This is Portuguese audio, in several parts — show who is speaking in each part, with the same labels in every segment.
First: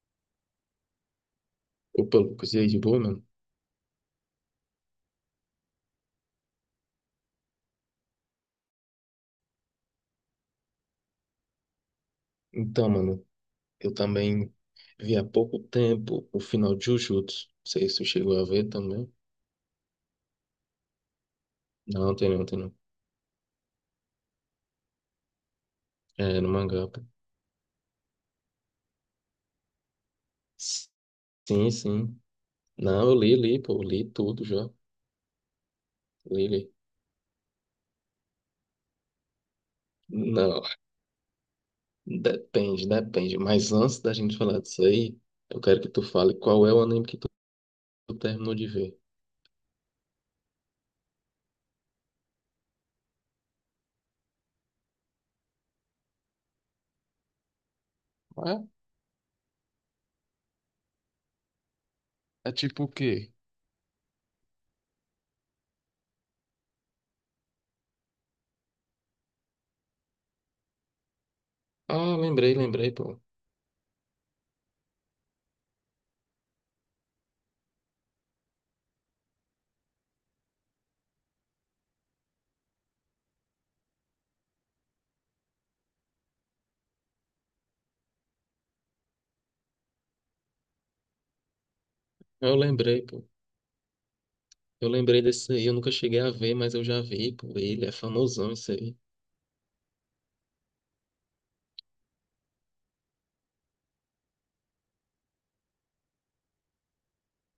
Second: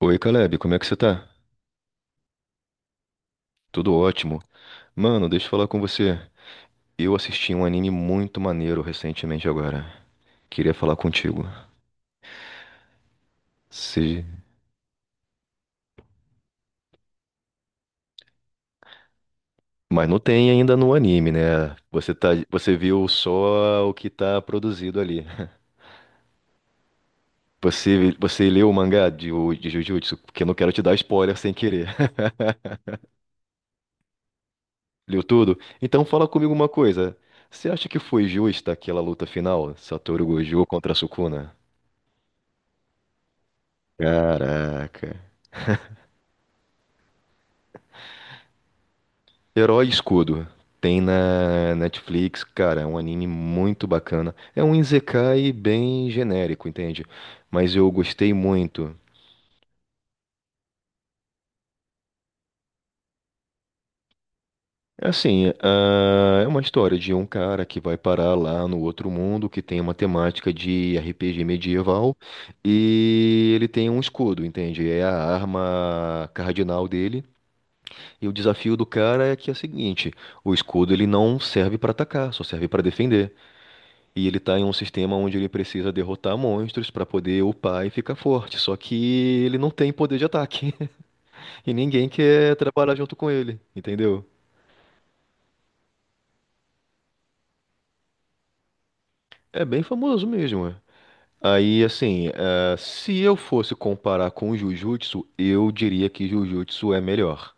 Speaker 1: Oi, Caleb, como é que você tá?
Speaker 2: Opa, Lucas, e aí, de boa, mano?
Speaker 1: Tudo ótimo. Mano, deixa eu falar com você. Eu assisti um anime muito maneiro recentemente agora. Queria falar contigo.
Speaker 2: Então, mano, eu
Speaker 1: Se...
Speaker 2: também vi há pouco tempo o final de Jujutsu. Não sei se tu chegou a ver também.
Speaker 1: Mas não tem ainda no anime, né?
Speaker 2: Não, tem não, tem não.
Speaker 1: Você viu só o que tá produzido ali.
Speaker 2: É, no mangá, pô.
Speaker 1: Você leu o mangá de Jujutsu? Porque eu não quero te dar spoiler sem
Speaker 2: Sim,
Speaker 1: querer.
Speaker 2: sim. Não, eu li, li tudo já.
Speaker 1: Leu tudo? Então fala
Speaker 2: Li,
Speaker 1: comigo
Speaker 2: li.
Speaker 1: uma coisa. Você acha que foi justa aquela luta final? Satoru
Speaker 2: Não,
Speaker 1: Gojo contra Sukuna?
Speaker 2: depende. Mas antes da gente falar disso
Speaker 1: Caraca.
Speaker 2: aí, eu quero que tu fale qual é o anime que tu terminou de ver.
Speaker 1: Herói Escudo. Tem na Netflix, cara, é um anime muito bacana. É um isekai bem genérico, entende? Mas eu gostei
Speaker 2: É?
Speaker 1: muito.
Speaker 2: É tipo o quê?
Speaker 1: Assim, é uma história de um cara que vai parar lá no outro mundo, que tem uma temática de RPG
Speaker 2: Ah,
Speaker 1: medieval,
Speaker 2: lembrei, pô.
Speaker 1: e ele tem um escudo, entende? É a arma cardinal dele. E o desafio do cara é que é o seguinte: o escudo ele não serve para atacar, só serve para defender. E ele tá em um sistema onde ele precisa derrotar monstros pra poder upar e ficar forte. Só que ele não tem poder de ataque. E ninguém
Speaker 2: Eu
Speaker 1: quer trabalhar
Speaker 2: lembrei,
Speaker 1: junto
Speaker 2: pô.
Speaker 1: com ele, entendeu?
Speaker 2: Eu lembrei desse aí, eu nunca cheguei a ver, mas eu já vi por ele, é famosão isso aí.
Speaker 1: É bem famoso mesmo, é. Aí, assim, se eu fosse comparar com o Jujutsu, eu diria que Jujutsu é melhor.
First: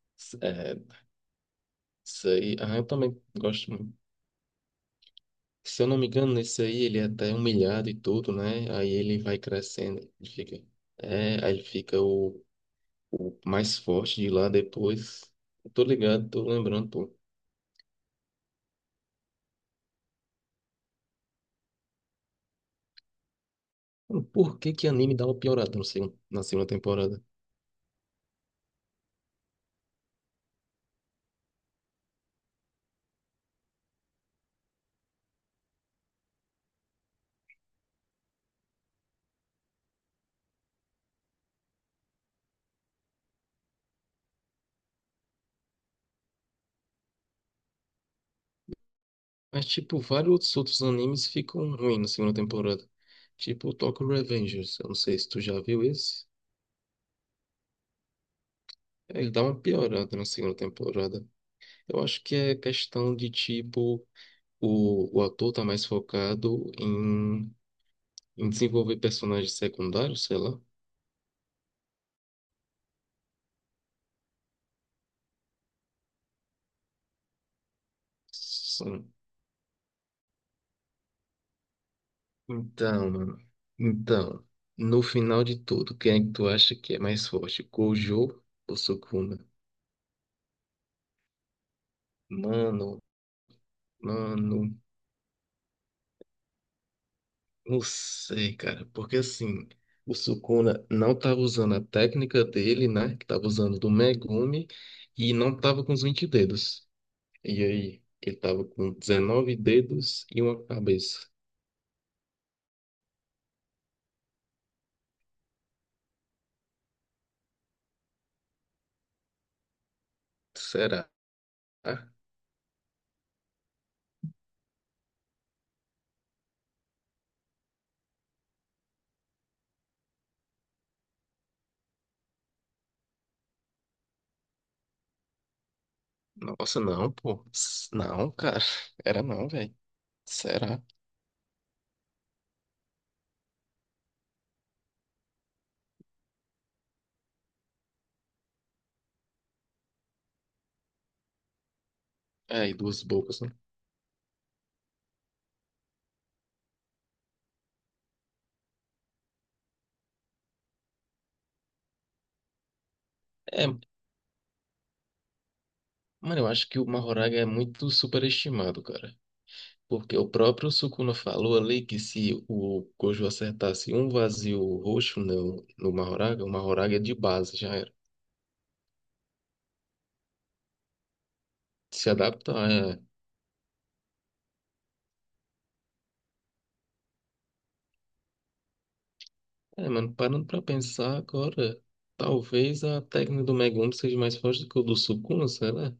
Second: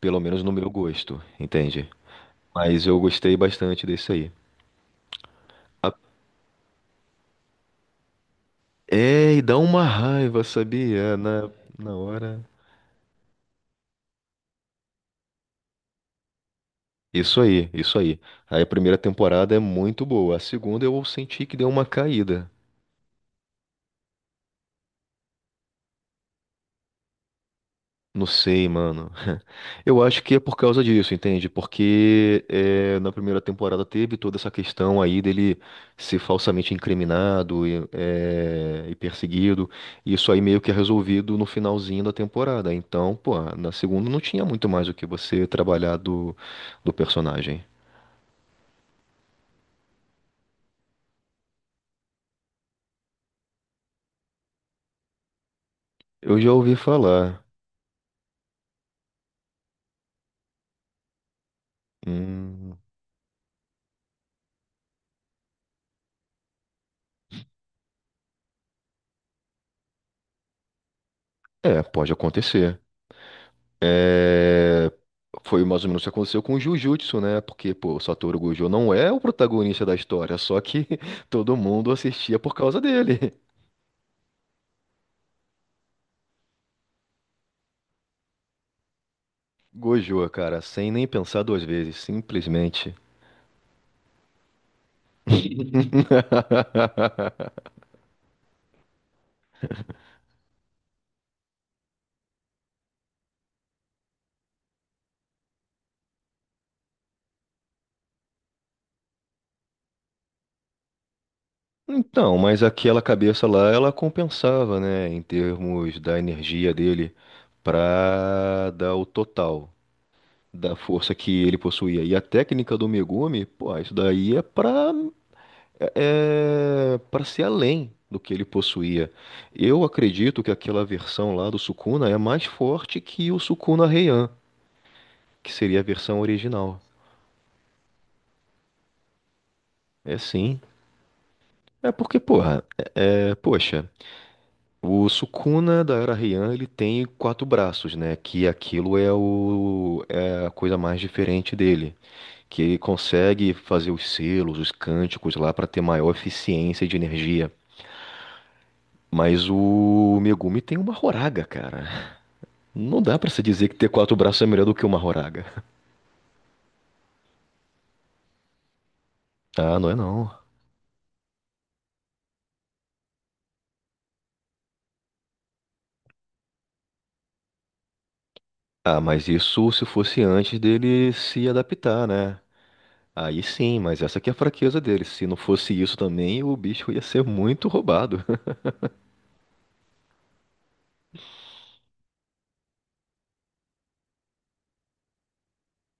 Speaker 1: Pelo menos no meu
Speaker 2: É,
Speaker 1: gosto, entende?
Speaker 2: isso aí, eu
Speaker 1: Mas eu
Speaker 2: também
Speaker 1: gostei
Speaker 2: gosto
Speaker 1: bastante
Speaker 2: muito.
Speaker 1: desse aí.
Speaker 2: Se eu
Speaker 1: A-
Speaker 2: não me engano, nesse aí ele é até humilhado e tudo, né? Aí ele
Speaker 1: É,
Speaker 2: vai
Speaker 1: e dá uma
Speaker 2: crescendo, ele
Speaker 1: raiva,
Speaker 2: fica,
Speaker 1: sabia?
Speaker 2: é, aí ele
Speaker 1: Na
Speaker 2: fica
Speaker 1: hora.
Speaker 2: o mais forte de lá depois. Eu tô ligado, tô lembrando, pô.
Speaker 1: Isso aí, isso aí. Aí a primeira temporada é muito boa. A segunda eu senti que deu uma caída.
Speaker 2: Mano, por que que anime dá uma piorada no segundo, na segunda temporada?
Speaker 1: Não sei, mano. Eu acho que é por causa disso, entende? Porque na primeira temporada teve toda essa questão aí dele ser falsamente incriminado e e perseguido. E isso aí meio que é resolvido no finalzinho da temporada. Então, pô, na segunda não tinha muito mais o que você trabalhar do personagem.
Speaker 2: Mas, tipo, vários outros animes ficam ruins na segunda temporada. Tipo, o Tokyo Revengers, eu não sei se tu já viu esse.
Speaker 1: Eu já ouvi falar.
Speaker 2: Ele dá uma piorada na segunda temporada. Eu acho que é
Speaker 1: Hum,
Speaker 2: questão de tipo, o ator tá mais focado em desenvolver personagens secundários, sei lá.
Speaker 1: é, pode acontecer. É, foi mais ou menos o que aconteceu com o Jujutsu, né? Porque, pô, o Satoru Gojo não é
Speaker 2: Sim.
Speaker 1: o protagonista da história, só que todo mundo assistia por causa
Speaker 2: Então,
Speaker 1: dele.
Speaker 2: mano. Então, no final de tudo, quem é que tu acha que é mais forte? Gojo ou Sukuna?
Speaker 1: Gojo, cara, sem nem pensar duas vezes, simplesmente.
Speaker 2: Mano, mano, não sei, cara. Porque assim, o Sukuna não tava usando a técnica dele, né? Que tava usando do Megumi e não tava com os 20 dedos. E aí, ele tava com 19 dedos e uma cabeça.
Speaker 1: Então, mas aquela cabeça lá, ela compensava, né, em termos da energia dele pra dar o total da
Speaker 2: Será?
Speaker 1: força que ele possuía. E a técnica do Megumi, pô, isso daí é pra para ser além do que ele possuía. Eu acredito que aquela versão lá do Sukuna é mais forte que o Sukuna Heian, que seria a versão original.
Speaker 2: Nossa, não, pô. Não, cara. Era não, velho.
Speaker 1: É sim.
Speaker 2: Será?
Speaker 1: É porque, porra, poxa, o Sukuna da Era Heian, ele tem quatro braços, né? Que aquilo é a coisa mais diferente dele. Que
Speaker 2: É, e
Speaker 1: ele
Speaker 2: duas bocas,
Speaker 1: consegue
Speaker 2: né?
Speaker 1: fazer os selos, os cânticos lá para ter maior eficiência de energia. Mas o Megumi tem uma horaga, cara. Não dá pra se
Speaker 2: É,
Speaker 1: dizer que ter quatro braços é melhor do que uma Horaga.
Speaker 2: mano, eu acho que o Mahoraga é muito superestimado, cara.
Speaker 1: Ah, não é
Speaker 2: Porque o
Speaker 1: não.
Speaker 2: próprio Sukuna falou ali que se o Gojo acertasse um vazio roxo no Mahoraga, o Mahoraga de base já era.
Speaker 1: Ah, mas isso se fosse antes dele se adaptar,
Speaker 2: Se
Speaker 1: né?
Speaker 2: adapta.
Speaker 1: Aí sim, mas essa que é a fraqueza dele. Se não fosse isso também, o bicho ia ser muito roubado.
Speaker 2: É, mano, parando pra pensar agora, talvez a técnica do Megumi seja mais forte do que o do Sukuna, será?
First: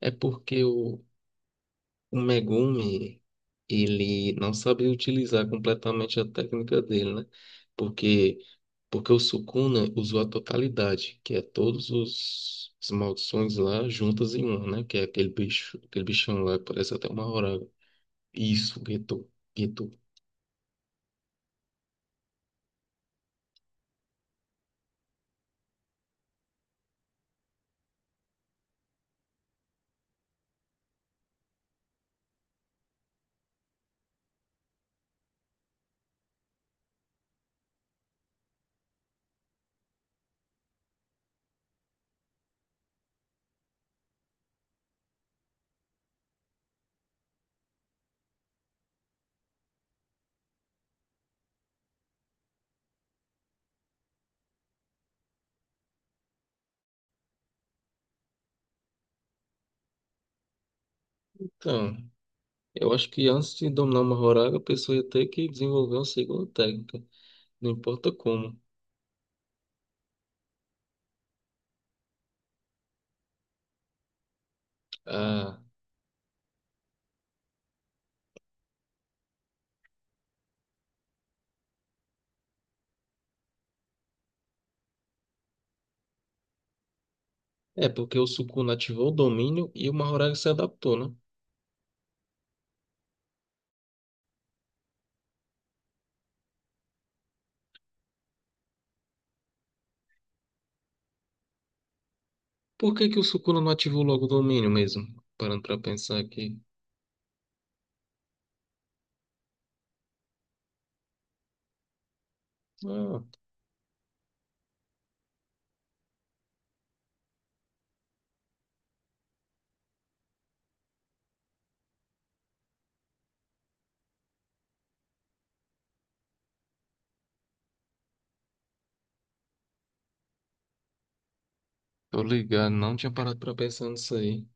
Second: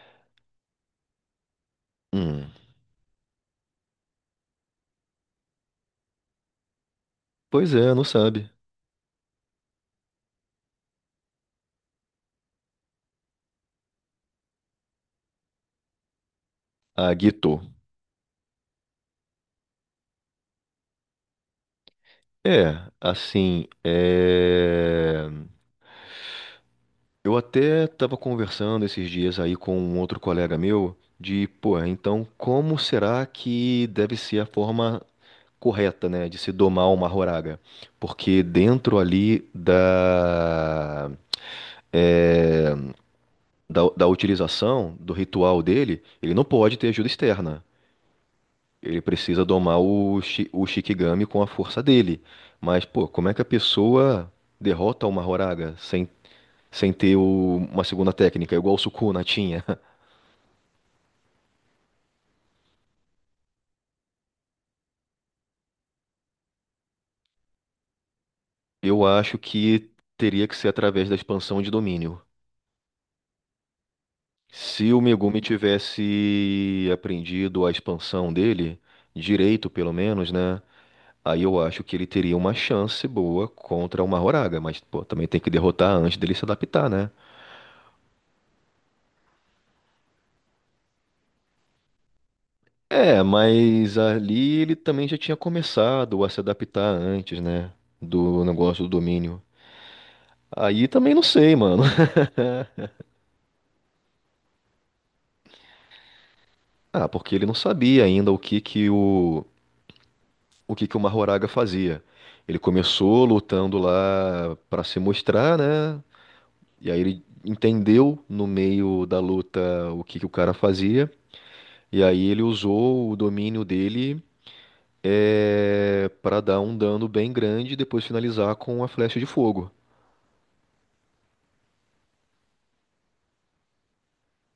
Speaker 2: É porque o
Speaker 1: Hum,
Speaker 2: Megumi, ele não sabe utilizar completamente a técnica dele, né?
Speaker 1: pois é, não
Speaker 2: Porque,
Speaker 1: sabe.
Speaker 2: porque o Sukuna usou a totalidade, que é todos as maldições lá juntas em uma, né? Que é aquele bicho, aquele bichão lá que parece até
Speaker 1: A
Speaker 2: uma
Speaker 1: Gito.
Speaker 2: horário. Isso, Geto, Geto.
Speaker 1: É, assim, é... Eu até tava conversando esses dias aí com um outro colega meu de, pô, então como será que deve ser a forma correta, né, de se domar uma horária, porque dentro ali é, da utilização do ritual dele, ele não pode ter ajuda externa. Ele precisa domar o Shikigami com a força dele. Mas, pô, como é que a pessoa derrota uma Horaga sem ter uma segunda técnica, igual o Sukuna tinha?
Speaker 2: Então, eu acho que antes de dominar uma horário, a pessoa ia ter que desenvolver uma segunda técnica, não importa como.
Speaker 1: Eu acho que teria que ser através da expansão de domínio. Se o Megumi
Speaker 2: Ah,
Speaker 1: tivesse aprendido a expansão dele, direito pelo menos, né? Aí eu acho que ele teria uma chance boa contra o Mahoraga, mas pô, também tem que derrotar antes dele se adaptar, né?
Speaker 2: é porque o Sukuna ativou o domínio e o Mahoraga se adaptou, né?
Speaker 1: É, mas ali ele também já tinha começado a se adaptar antes, né? Do negócio do domínio. Aí também não sei, mano.
Speaker 2: Por que que o Sukuna não ativou logo o domínio mesmo? Parando pra pensar aqui.
Speaker 1: Ah, porque ele não sabia ainda o que que o Mahoraga fazia. Ele
Speaker 2: Ah,
Speaker 1: começou lutando lá pra se mostrar, né? E aí ele entendeu no meio da luta o que que o cara fazia, e aí ele usou o domínio dele para dar um dano bem grande e depois finalizar com a flecha de fogo.
Speaker 2: tô ligado, não tinha parado pra pensar nisso aí.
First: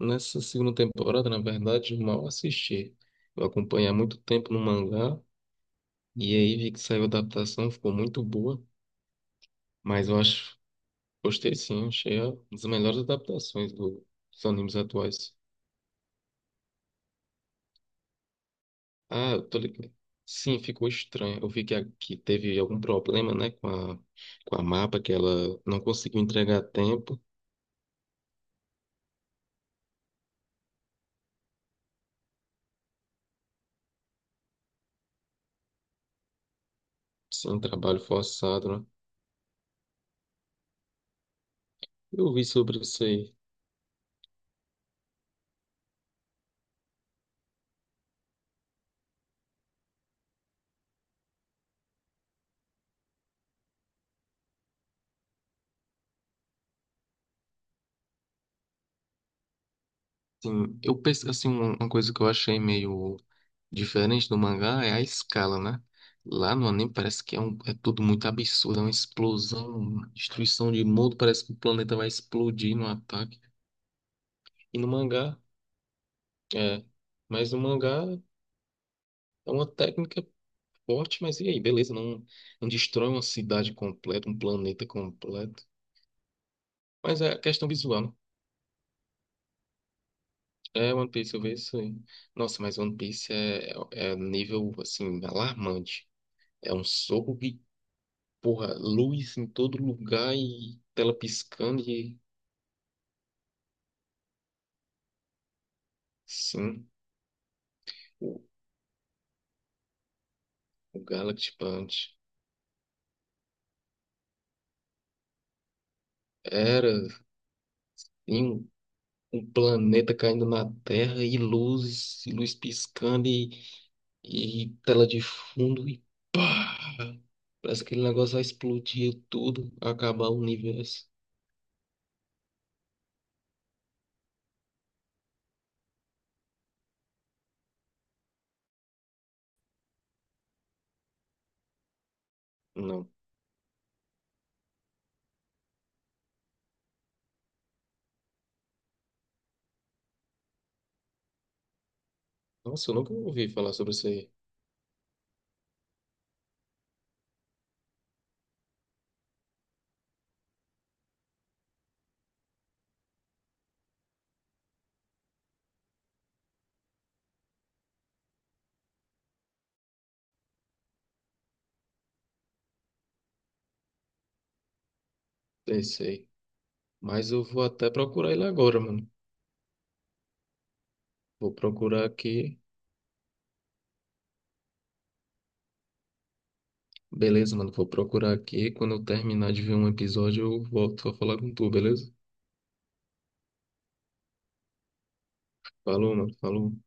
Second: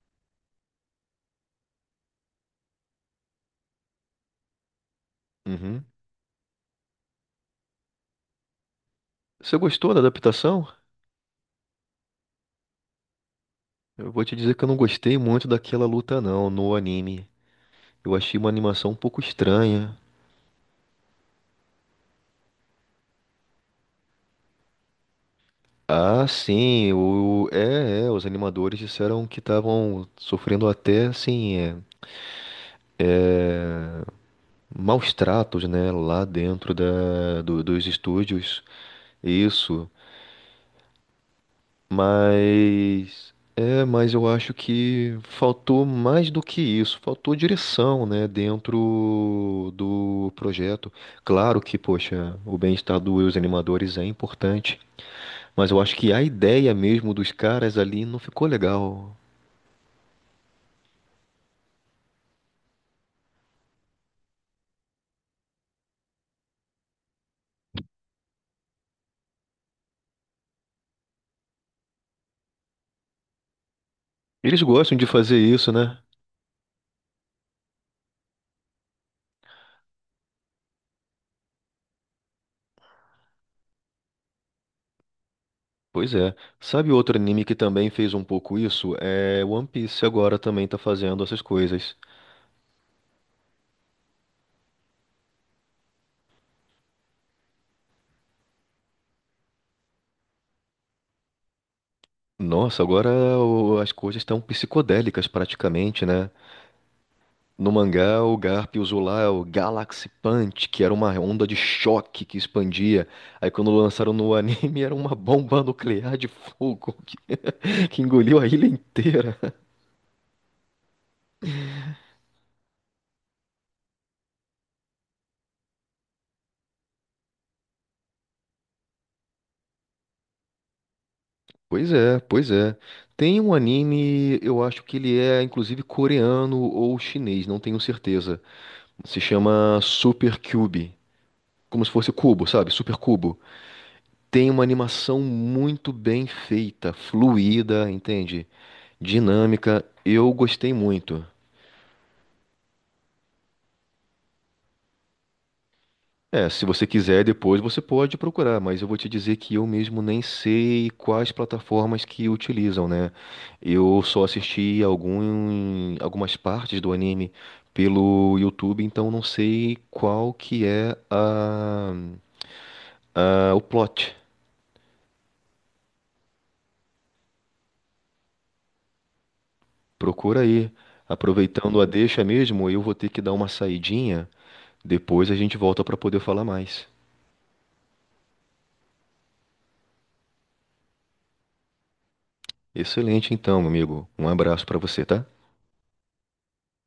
Speaker 2: Nessa segunda temporada, na verdade, eu mal assisti. Eu acompanhei há muito tempo no mangá,
Speaker 1: Uhum.
Speaker 2: e aí vi que saiu a adaptação, ficou muito boa.
Speaker 1: Você gostou da
Speaker 2: Mas eu acho.
Speaker 1: adaptação?
Speaker 2: Gostei sim, achei uma das melhores adaptações
Speaker 1: Eu vou te
Speaker 2: dos
Speaker 1: dizer que eu não
Speaker 2: animes
Speaker 1: gostei
Speaker 2: atuais.
Speaker 1: muito daquela luta não, no anime. Eu achei uma animação um pouco
Speaker 2: Ah, eu tô ligado.
Speaker 1: estranha.
Speaker 2: Sim, ficou estranho. Eu vi que, que teve algum problema, né, com a mapa, que ela não conseguiu entregar a tempo,
Speaker 1: Os animadores disseram que estavam sofrendo até, assim, maus tratos, né, lá dentro
Speaker 2: sem
Speaker 1: dos
Speaker 2: trabalho
Speaker 1: estúdios,
Speaker 2: forçado, né?
Speaker 1: isso.
Speaker 2: Eu vi sobre isso aí.
Speaker 1: Mas eu acho que faltou mais do que isso, faltou direção, né, dentro do projeto. Claro que, poxa, o bem-estar dos animadores é importante, mas eu acho que a ideia mesmo dos caras ali não ficou legal.
Speaker 2: Sim, eu penso, assim, uma coisa que eu achei meio diferente do mangá é a escala, né? Lá no anime parece que é tudo muito absurdo, é uma explosão, uma destruição de mundo, parece que o planeta vai explodir no ataque.
Speaker 1: Eles
Speaker 2: E no
Speaker 1: gostam de fazer
Speaker 2: mangá,
Speaker 1: isso, né?
Speaker 2: é, mas o mangá é uma técnica forte, mas e aí? Beleza, não, não destrói uma cidade completa, um planeta completo.
Speaker 1: Pois é. Sabe outro
Speaker 2: Mas é
Speaker 1: anime que
Speaker 2: questão
Speaker 1: também
Speaker 2: visual,
Speaker 1: fez
Speaker 2: né?
Speaker 1: um pouco isso? É One Piece agora também tá
Speaker 2: É, One
Speaker 1: fazendo
Speaker 2: Piece,
Speaker 1: essas
Speaker 2: eu vejo isso aí.
Speaker 1: coisas.
Speaker 2: Nossa, mas One Piece é nível, assim, alarmante. É um soco de, porra, luz em todo lugar e tela piscando e,
Speaker 1: Nossa, agora as coisas estão psicodélicas praticamente, né?
Speaker 2: sim,
Speaker 1: No mangá, o
Speaker 2: o,
Speaker 1: Garp usou lá o Galaxy Punch, que era
Speaker 2: o
Speaker 1: uma onda
Speaker 2: Galaxy
Speaker 1: de
Speaker 2: Punch.
Speaker 1: choque que expandia. Aí quando lançaram no anime, era uma bomba nuclear de
Speaker 2: Era,
Speaker 1: fogo que engoliu
Speaker 2: em
Speaker 1: a ilha inteira.
Speaker 2: um, um planeta caindo na Terra e luz piscando e tela de fundo e pá! Parece que aquele negócio vai explodir tudo, acabar o universo.
Speaker 1: Pois é, pois é. Tem um anime, eu acho que ele é inclusive coreano ou chinês, não tenho certeza. Se chama Super Cube. Como se fosse cubo, sabe? Super
Speaker 2: Não.
Speaker 1: cubo. Tem uma animação muito bem feita, fluida, entende? Dinâmica. Eu gostei muito.
Speaker 2: Nossa, eu nunca ouvi falar sobre isso aí.
Speaker 1: É, se você quiser depois você pode procurar, mas eu vou te dizer que eu mesmo nem sei quais plataformas que utilizam, né? Eu só assisti algumas partes do anime pelo YouTube, então não sei qual que é o plot.
Speaker 2: Esse aí. Mas eu vou até procurar ele agora, mano.
Speaker 1: Procura aí.
Speaker 2: Vou
Speaker 1: Aproveitando a
Speaker 2: procurar
Speaker 1: deixa
Speaker 2: aqui.
Speaker 1: mesmo, eu vou ter que dar uma saidinha. Depois a gente volta para poder falar mais.
Speaker 2: Beleza, mano. Vou procurar aqui. Quando eu terminar de ver um episódio, eu volto pra falar com tu, beleza?
Speaker 1: Excelente, então, amigo. Um abraço para você, tá?
Speaker 2: Falou, mano. Falou.